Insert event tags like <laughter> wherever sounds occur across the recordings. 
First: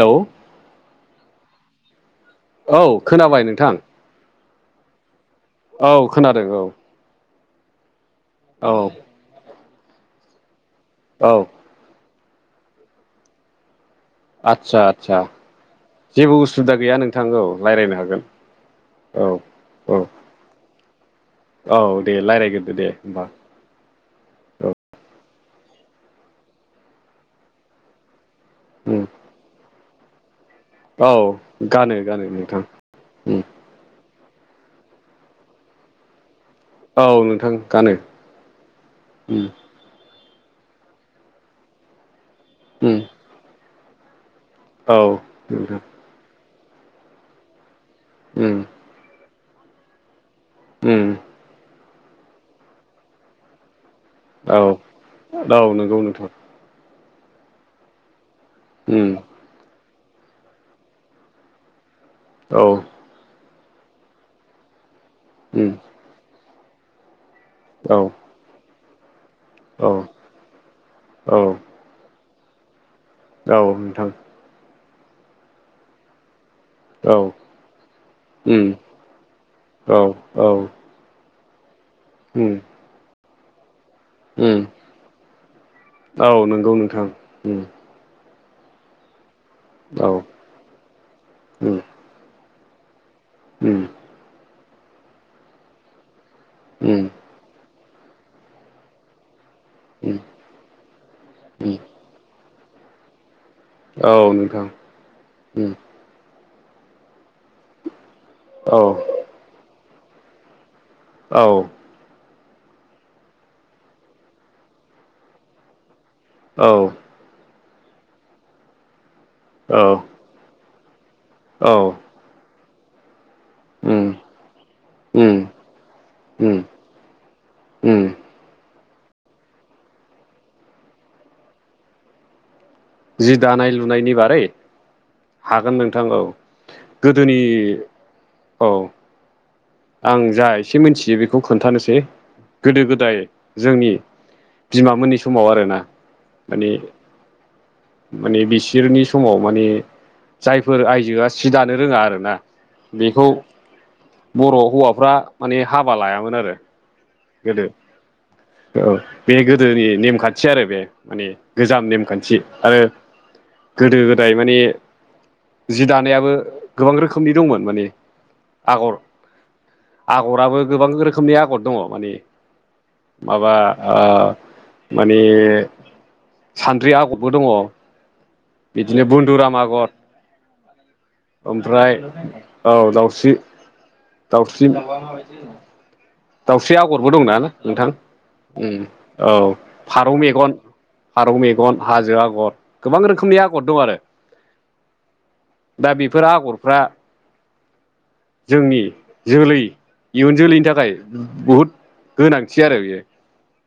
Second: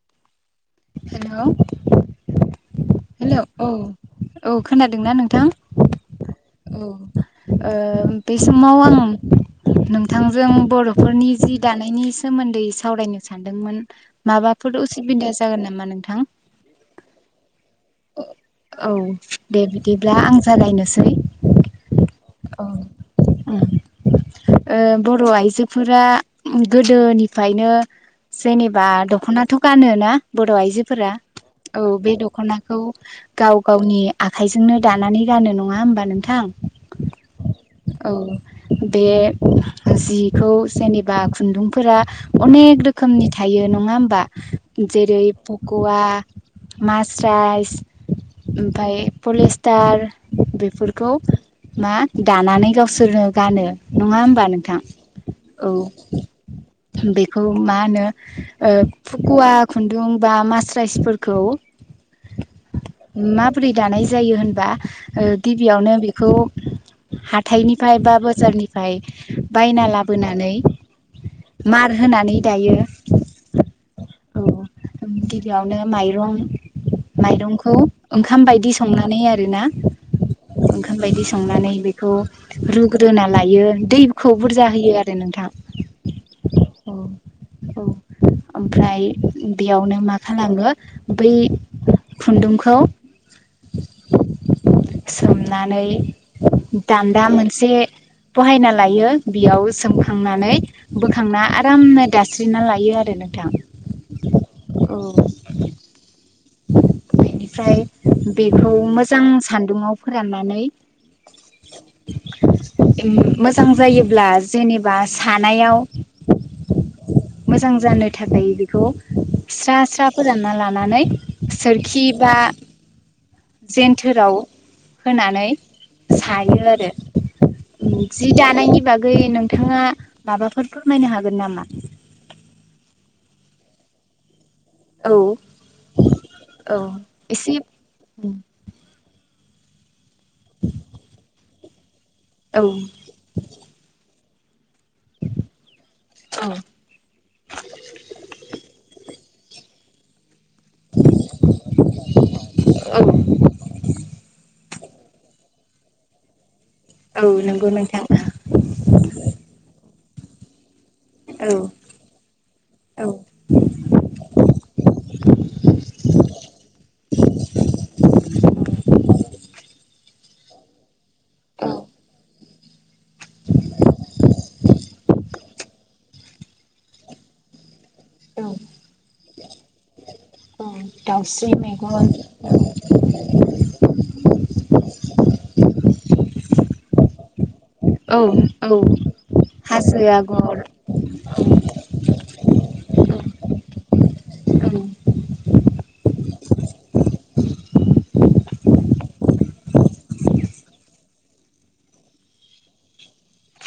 Hello hello औ hello खोनाबाय नोंथां औ औ खोनादोंना नोंथां? औ खोनादों औ। औ बे औ समाव आं नोंथांजों औ बर'फोरनि जि दानायनि सोमोन्दै सावरायनो सानदोंमोन आदसा माबाफोर आदसा उसुबिदा जागोन नामा नोंथां? जेबो उसुबिदा गैया नोंथां औ रायलायनो हागोन। औ दे औ बिदिब्ला आं जागायनोसै औ दे औ रायलायगोरदो दे होमबा ओ औ बर' आइजोफोरा गोदोनिफायनो जेनेबा उम दख'नाथ' गानोना बर' आइजो फोरा औ गानो औ बे गानो नोंथां दखनाखौ उम गाव गावनि आखाइजोंनो दानानै गानो नङा होमबा नोंथां औ नोंथां गानो औ बे उम जिखौ जेनेबा खुन्दुंफोरा अनेक उम रोखोमनि थायो नङा होमबा औ जेरै नोंथां पक'वा मास राइस उम ओमफाय पलिस्टार उम बेफोरखौ मा दानानै गावसोरनो गानो नङा होमबा औ नोंथां औ नंगौ नोंथां औ बेखौ मा होनो उम फुकुवाखु खुन्दुं बा मास्राइसफोरखौ औ माबोरै दानाय जायो होनबा उम गिबियावनो बेखौ हाथाइनिफ्राय औ बा बाजारनिफ्राय बायना औ लाबोनानै औ मार होनानै दायो औ नोंथां औ गिबियावनो माइरं औ माइरंखौ ओंखाम उम बायदि संनानै आरोना औ औ ओंखाम बायदि संनानै बेखौ उम रुग्रोना लायो दै खौ उम बुरजा होयो आरो नोंथां औ नंगौ नोंथां औ औ ओमफ्राय बेयावनो मा औ खालामो बै उम खुन्दुंखौ उम सोमनानै उम दान्दा मोनसे बहायना लायो बेयाव उम सोमखांनानै बोखांना आरामनो दास्रि फिनना लायो आरो नोंथां। औ नोंथां औ बेनिफ्राय बेखौ औ मोजां सान्दुङाव फोराननानै औ मोजां जायोब्ला जेनेबा सानायाव। औ मोजां जानो थाखाय बेखौ स्रा औ स्रा फोरानना लानानै औ सोरखि बा उम जेेनथोराव उम होनानै सायो उम आरो उम जि दानायनि बागै नोंथाङा माबाफोर फोरमायनो हागोन नामा? जि दानाय लुनायनि बारै औ हागोन नोंथां औ औ गोदोनि एसे औ आं जा एसे मिथियो बेखौ खोन्थानोसै औ गोदो गोदाय जोंनि बिमामोननि समाव आरोना औ माने माने बिसोरनि समाव माने जायफोर आइजोआ सि दानो रोङा आरोना बेखौ बर' हौवाफ्रा माने हाबा लायामोन आरो औ गोदो नंगौ नोंथां औ बे गोदोनि नेमखान्थि आरो बे माने औ गोजाम नेमखान्थि आरो गोदो गोदाय माने जि दानायाबो गोबां रोखोमनि दंमोन माने आगर आगराबो गोबां रोखोमनि आगर दङ। माने माबा माने सान्द्रि आगरबो दङ बिदिनो बनन्दुराम आगर औ दा ओमफ्राय औ दाउस्रि दाउस्रि दाउस्रि आगरबो दं ना नोंथां औ औ औ हाजो फारौ मेगन आगर फारौ मेगन हाजो आगर गोबां रोखोमनि आगर दं आरो। औ दा बेफोर आगरफ्रा जोंनि जोलै इयुन जोलैनि थाखाय बुहुद गोनांथि आरो बेयो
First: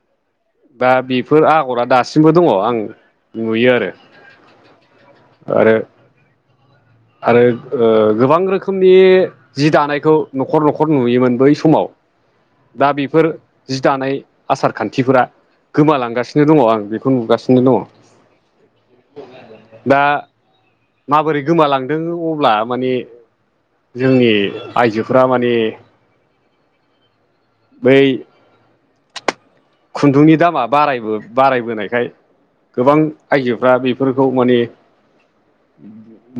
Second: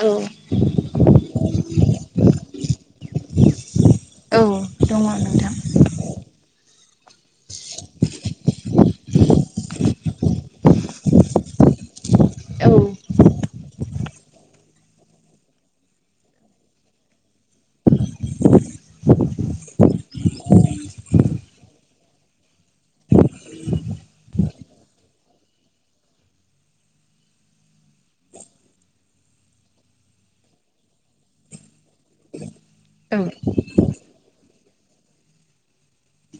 औ दा बेफोर आगरा दासिमबो दङ आं नुयो आरो। औ दं आरो आरो गोबां रोखोमनि जि दानायखौ न'खर न'खर नुयोमोन बै समाव औ दा बेफोर जि दानाय आसार खान्थिफोरा गोमालांगासिनो दङ आं बेखौ नुगासिनो दङ दा माबोरै गोमालांदों अब्ला माने जोंनि आइजोफ्रा माने बै खुन्दुंनि दामा बाराय बारायबोनायखाय गोबां औ आइजोफ्रा बे फोरखौ माने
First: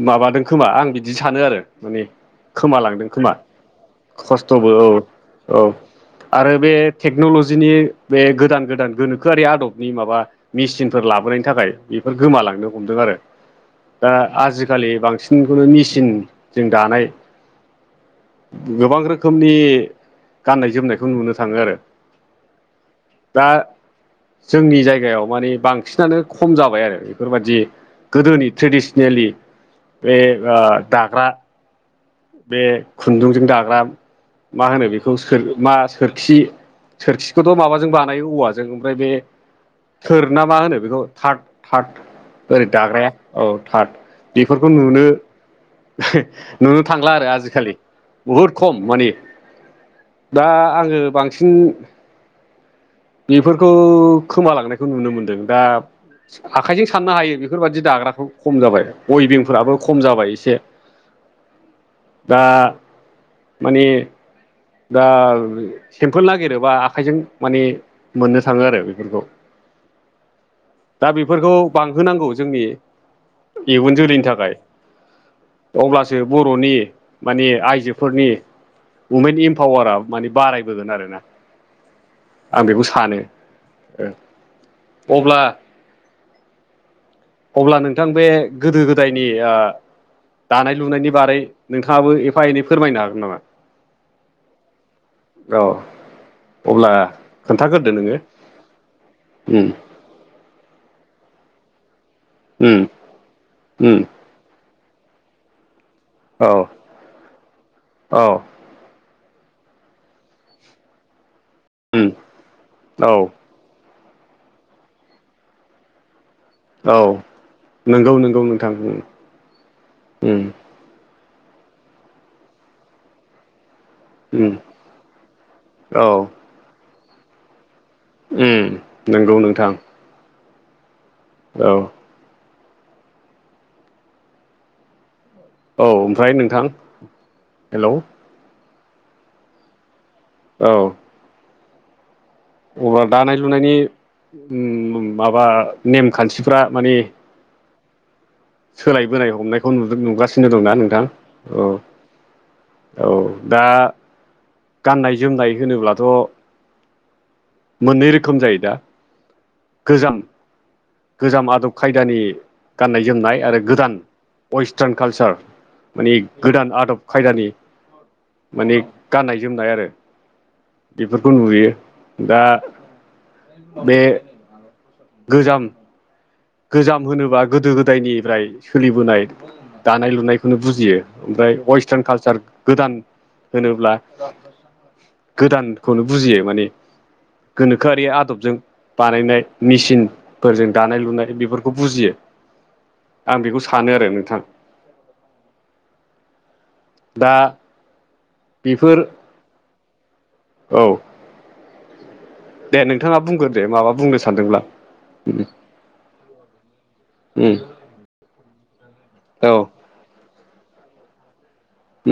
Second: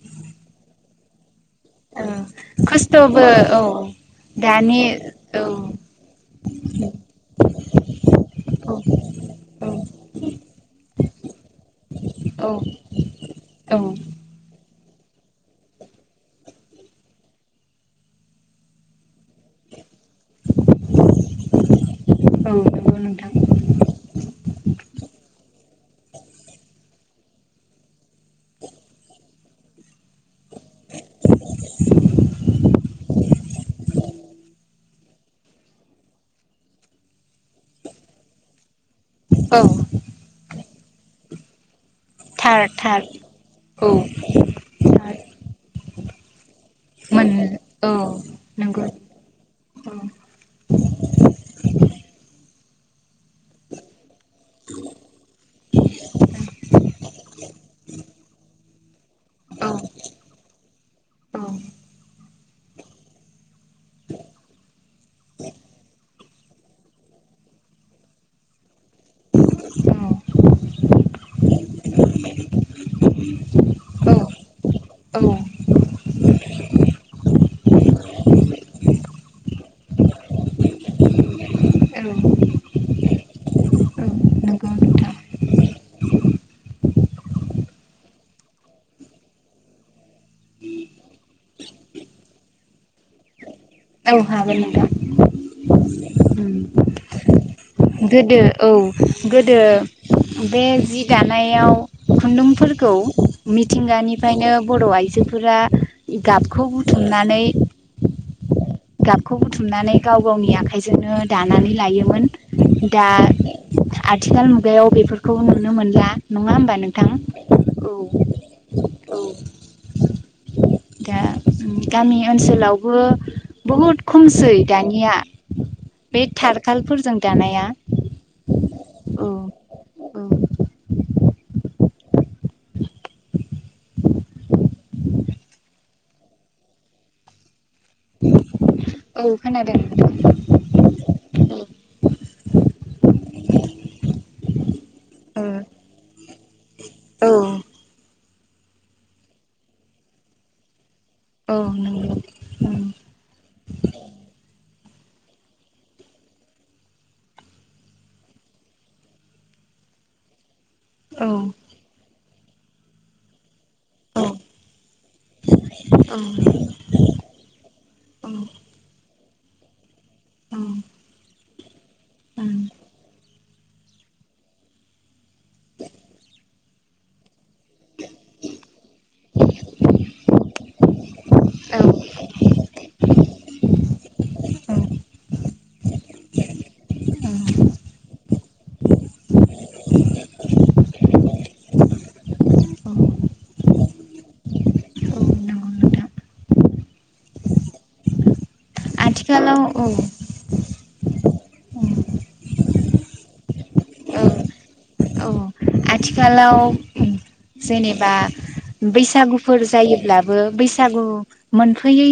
माबादों खोमा आं बिदि सानो आरो माने खोमा लांदों खस्थ'बो खोमा औ खस्थ'बो दानि औ औ आरो बे टेक्न'ल'जिनि बे गोदान औ गोदान गोनोखोआरि औ आदबनि माबा मेसिनफोर लाबोनायनि थाखाय बेफोर औ गोमालांनो हमदों आरो औ दा आजि खालि बांसिनखौनो मेचिन जों दानाय गोबां रोखोमनि गाननाय जोमनायखौ नुनो थाङो आरो। नंगौ नोंथां दा जोंनि जायगायाव माने बांसिनानो खम जाबाय आरो बेफोरबायदि गोदोनि ट्रेडिसनेलि बे दाग्रा बे खुन्दुंजों दाग्रा मा होनो बेखौ मा सोरखि सोरखिखौथ' माबाजों बानायो औवाजों ओमफ्राय बे औ थोर ना मा होनो बेखौ थार्द थार्द थार ओरै थार दाग्राया औ थार्द बेफोरखौ नुनो थार नुनो थांला आरो मोन आजिखालि औ बुहुद खम नंगौ माने औ औ औ दा आङो बांसिन बेफोरखौ खोमालांनायखौ नुनो मोनदों दा। आखाइजों साननो हायो बेफोरबायदि दाग्राखौ खम जाबाय उइबिंफोराबो खम जाबाय एसे द दा माने दा सेम्पोल नागिरोबा आखाइजों माने मोननो थाङो आरो बेफोरखौ दा बेफोरखौ बांहोनांगौ जोंनि इयुन जोलैनि थाखाय औ अब्लासो बर'नि माने आइजोफोरनि वमेन इम्पावारा माने बारायबोगोन आरोना आं बेखौ सानो औ नंगौ नोंथां अब्ला अब्ला नोंथां बे गोदो गोदायनि दानाय लुनायनि बारै नोंथाङाबो एफा एनै फोरमायनो हागोन नामा औ हागोन औ नोंथां अब्ला खोन्थाग्रोदो उम नोङो गोदो औ गोदो उम बे जि दानायाव उम खुन्दुंफोरखौ उम मिथिंगानि फ्रायनो बर' आइजोफोरा औ गाबखौ बुथुमनानै औ गाबखौ बुथुमनानै गाव गावनि आखाइजोंनो दानानै उम लायोमोन दा औ आथिखाल मुगायाव बेफोरखौ नुनो मोनला नङा होमबा औ नोंथां नंगौ नंगौ नोंथां उम औ उम औ दा गामि ओनसोलावबो बहुद खमसै उम दानिया औ बे थारखालफोरजों दानाया उम औ नंगौ नोंथां औ औ औ ओमफ्राय नोंथां हेल' औ खोनादों औ अब्ला दानाय लुनायनि माबा ओ नेमखान्थिफ्रा माने औ सोलायबोनाय हमनायखौ नुदों नुगासिनो दंना नोंथां औ उम औ दा गाननाय जोमनाय होनोब्लाथ' मोननै रोखोम जायो दा गोजाम औ गोजाम आदब खायदानि गाननाय जोमनाय आरो गोदान औ वेस्टार्न कालसार माने औ गोदान आदब खायदानि माने गाननाय जोमनाय आरो उम औ बेफोरखौ नुयो औ दा बे गोजाम गोजाम होनोबा गोदो गोदायनिफ्राय सोलिबोनाय दानाय लुनायखौनो बुजियो ओमफ्राय वेस्टार्न कालसार गोदान होनोब्ला औ गोदानखौनो बुजियो माने गोनोखोआरि आदबजों बानायनाय मेसििनफोरजों दानाय लुनाय बेफोरखौ बुजियो आं बेखौ सानो आरो नोंथां। औ नंगौ नोंथां दा बेफोर आथिखालाव औ औ उम दे नोंथाङा बुंगोर दे माबा बुंनो औ सानदोंब्ला औ दे आथिखालाव जेनेबा औ बैसागुफोर जायो। लाबो बैसागु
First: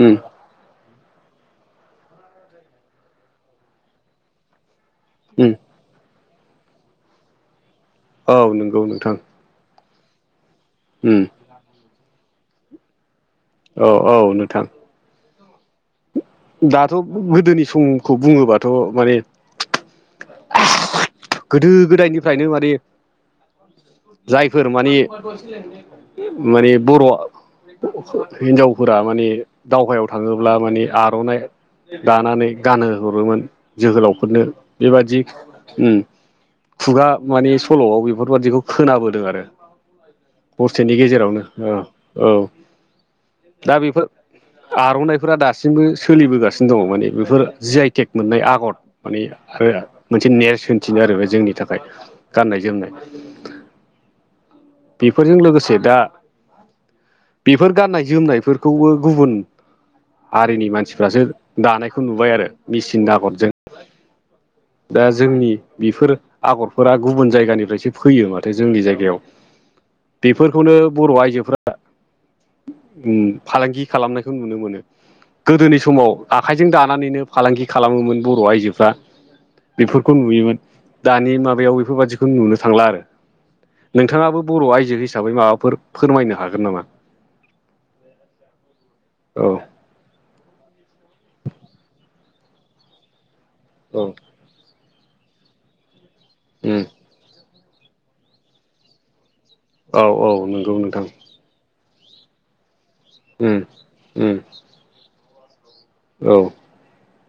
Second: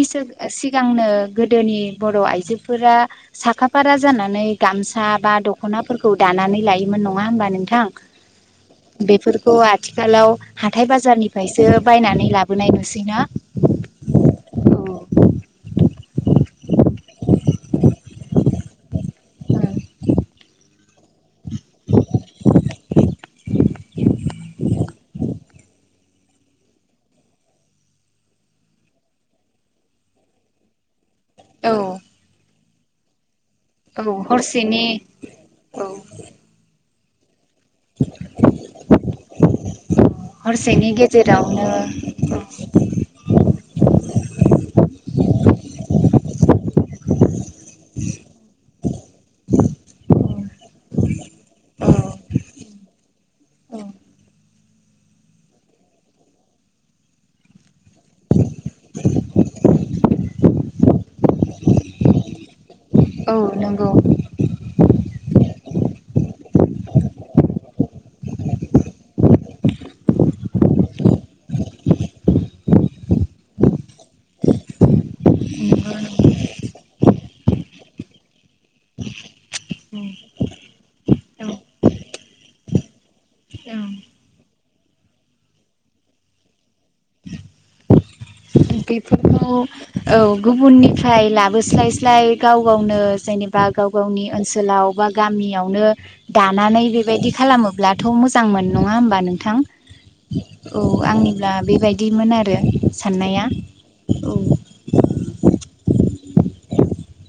उम सिगांनो गोदोनि बर' आइजोफोरा साखाफारा जानानै गामसा बा उम दख'नाफोरखौ दानानै लायोमोन नङा होमबा नोंथां औ नों बेफोरखौ आथिखालाव हाथथाय उम बाजारनिफ्रायसो बायनानै लाबोनाय नुसैना औ औ नोंथां दाथ' गोदोनि समखौ बुङोबाथ' माने गोदो गोदायनिफ्रायनो माने जायफोर माने माने बर'आ हिनजावफोरा माने दावहायाव थाङोब्ला माने औ दानानै गान हरोमोन । औ जोहोलावफोरनो हरसेनि बेबादि औ खुगा माने सल'आव बेफोरबादिखौ खोनाबोदों आरो हरसेनि गेजेरावनो औ औ दा बेफोर आर'नाइफोरा दासिमबो सोलिबोगासिनो दङ माने बेफोर जि आइटेक मोननाय आगर माने आरो मोनसे नेरसोनथिनो आरो जोंनि थाखाय गाननाय जोमनाय औ बेफोरजों लोगोसे दा बेफोर गाननाय जोमनायफोरखौबो गुबुन हारिनि मानसिफ्रासो दानायखौ नुबाय आरो मेचन औ आगरजों नंगौ दा जोंनि बेफोर आगरफोरा गुबुन जायगानिफ्रायसो फैयो माथो जोंनि जायगायाव बेफोरखौनो बर' आइजोफ्रा उ फालांगि खालामनायखौ नुनो मोनो। गोदोनि समाव आखाइजों दानानैनो फालांगि खालामोमोन बर' आइजोफ्रा बेफोरखौ नुयोमोन दानि औ माबायाव बेफोरबायादिखौ नुनो थांला आरो नोंथाङाबो बर' आइजो हिसाबै माबाफोर फोरमायनो हागोन नामा? औ बेफोरखौ औ गुबुननिफ्राय लाबोस्लायस्लाय गाव गावनो जेनेबा बा गाव औ गावनि ओनसोलाव बा गामियावनो उम दानानै बेबायदि खालामो ब्लाथ' मोजांमोन नङा ओमबा नोंथां औ आंनि ब्ला बेबायदिमोन आरो साननाया उम औ उम <inaudible> औ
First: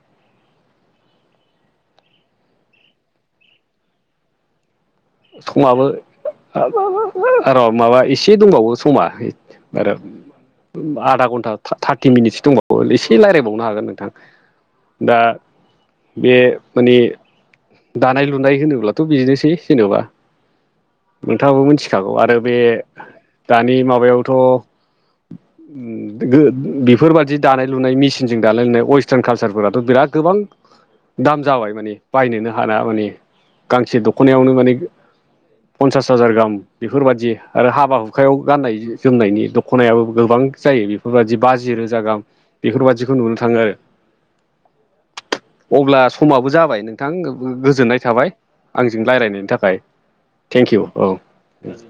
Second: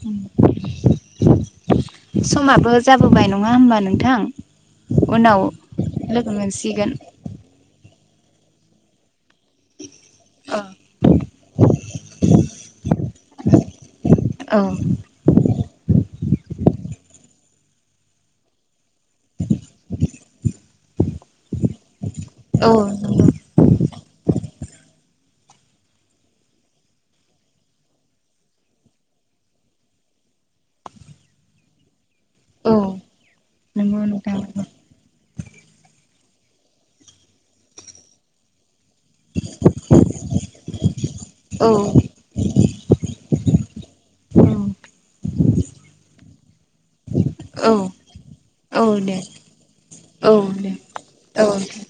उम समाबो जाबोबाय नङा होमबा नोंथां? उनाव समाबो लोगो मोनसिगोन आरो माबा एसे दंबावो समा आरोब आधा घन्टा थार्टि मिनिटसो दंबावो एसे लायरायबावनो हागोन नोंथां। औ दा बे माने दानाय लुनाय होनोब्लाथ' बिदिनोसै जेन'बा नोंथाङाबो मिथिखागौ आरो बे औ नंगौ दानि माबायावथ' <inaudible> गो बेफोरबायदि दानाय लुनाय मेसिनजों दानाय लुनाय वेस्टार्न कालसारफोराथ' बिराद गोबां दाम जाबाय माने बायनोनो औ हाना माने गांसे नंगौ नोंथां दख'नायावनो माने पन्सास पास हाजार गाहाम बेफोरबायदि आरो हाबा हुखायाव गाननाय जोमनायनि दख'नायाबो गोबां जायो बेफोरबायदि औ बाजि रोजा गाहाम। बेफोरबायदिखौ नुनो थाङो आरो औ अब्ला समाबो जाबाय नोंथां औ गोजोननाय थाबाय औ आंजों दे रायज्लायनायनि थाखाय औ दे थेंक इउ औ औ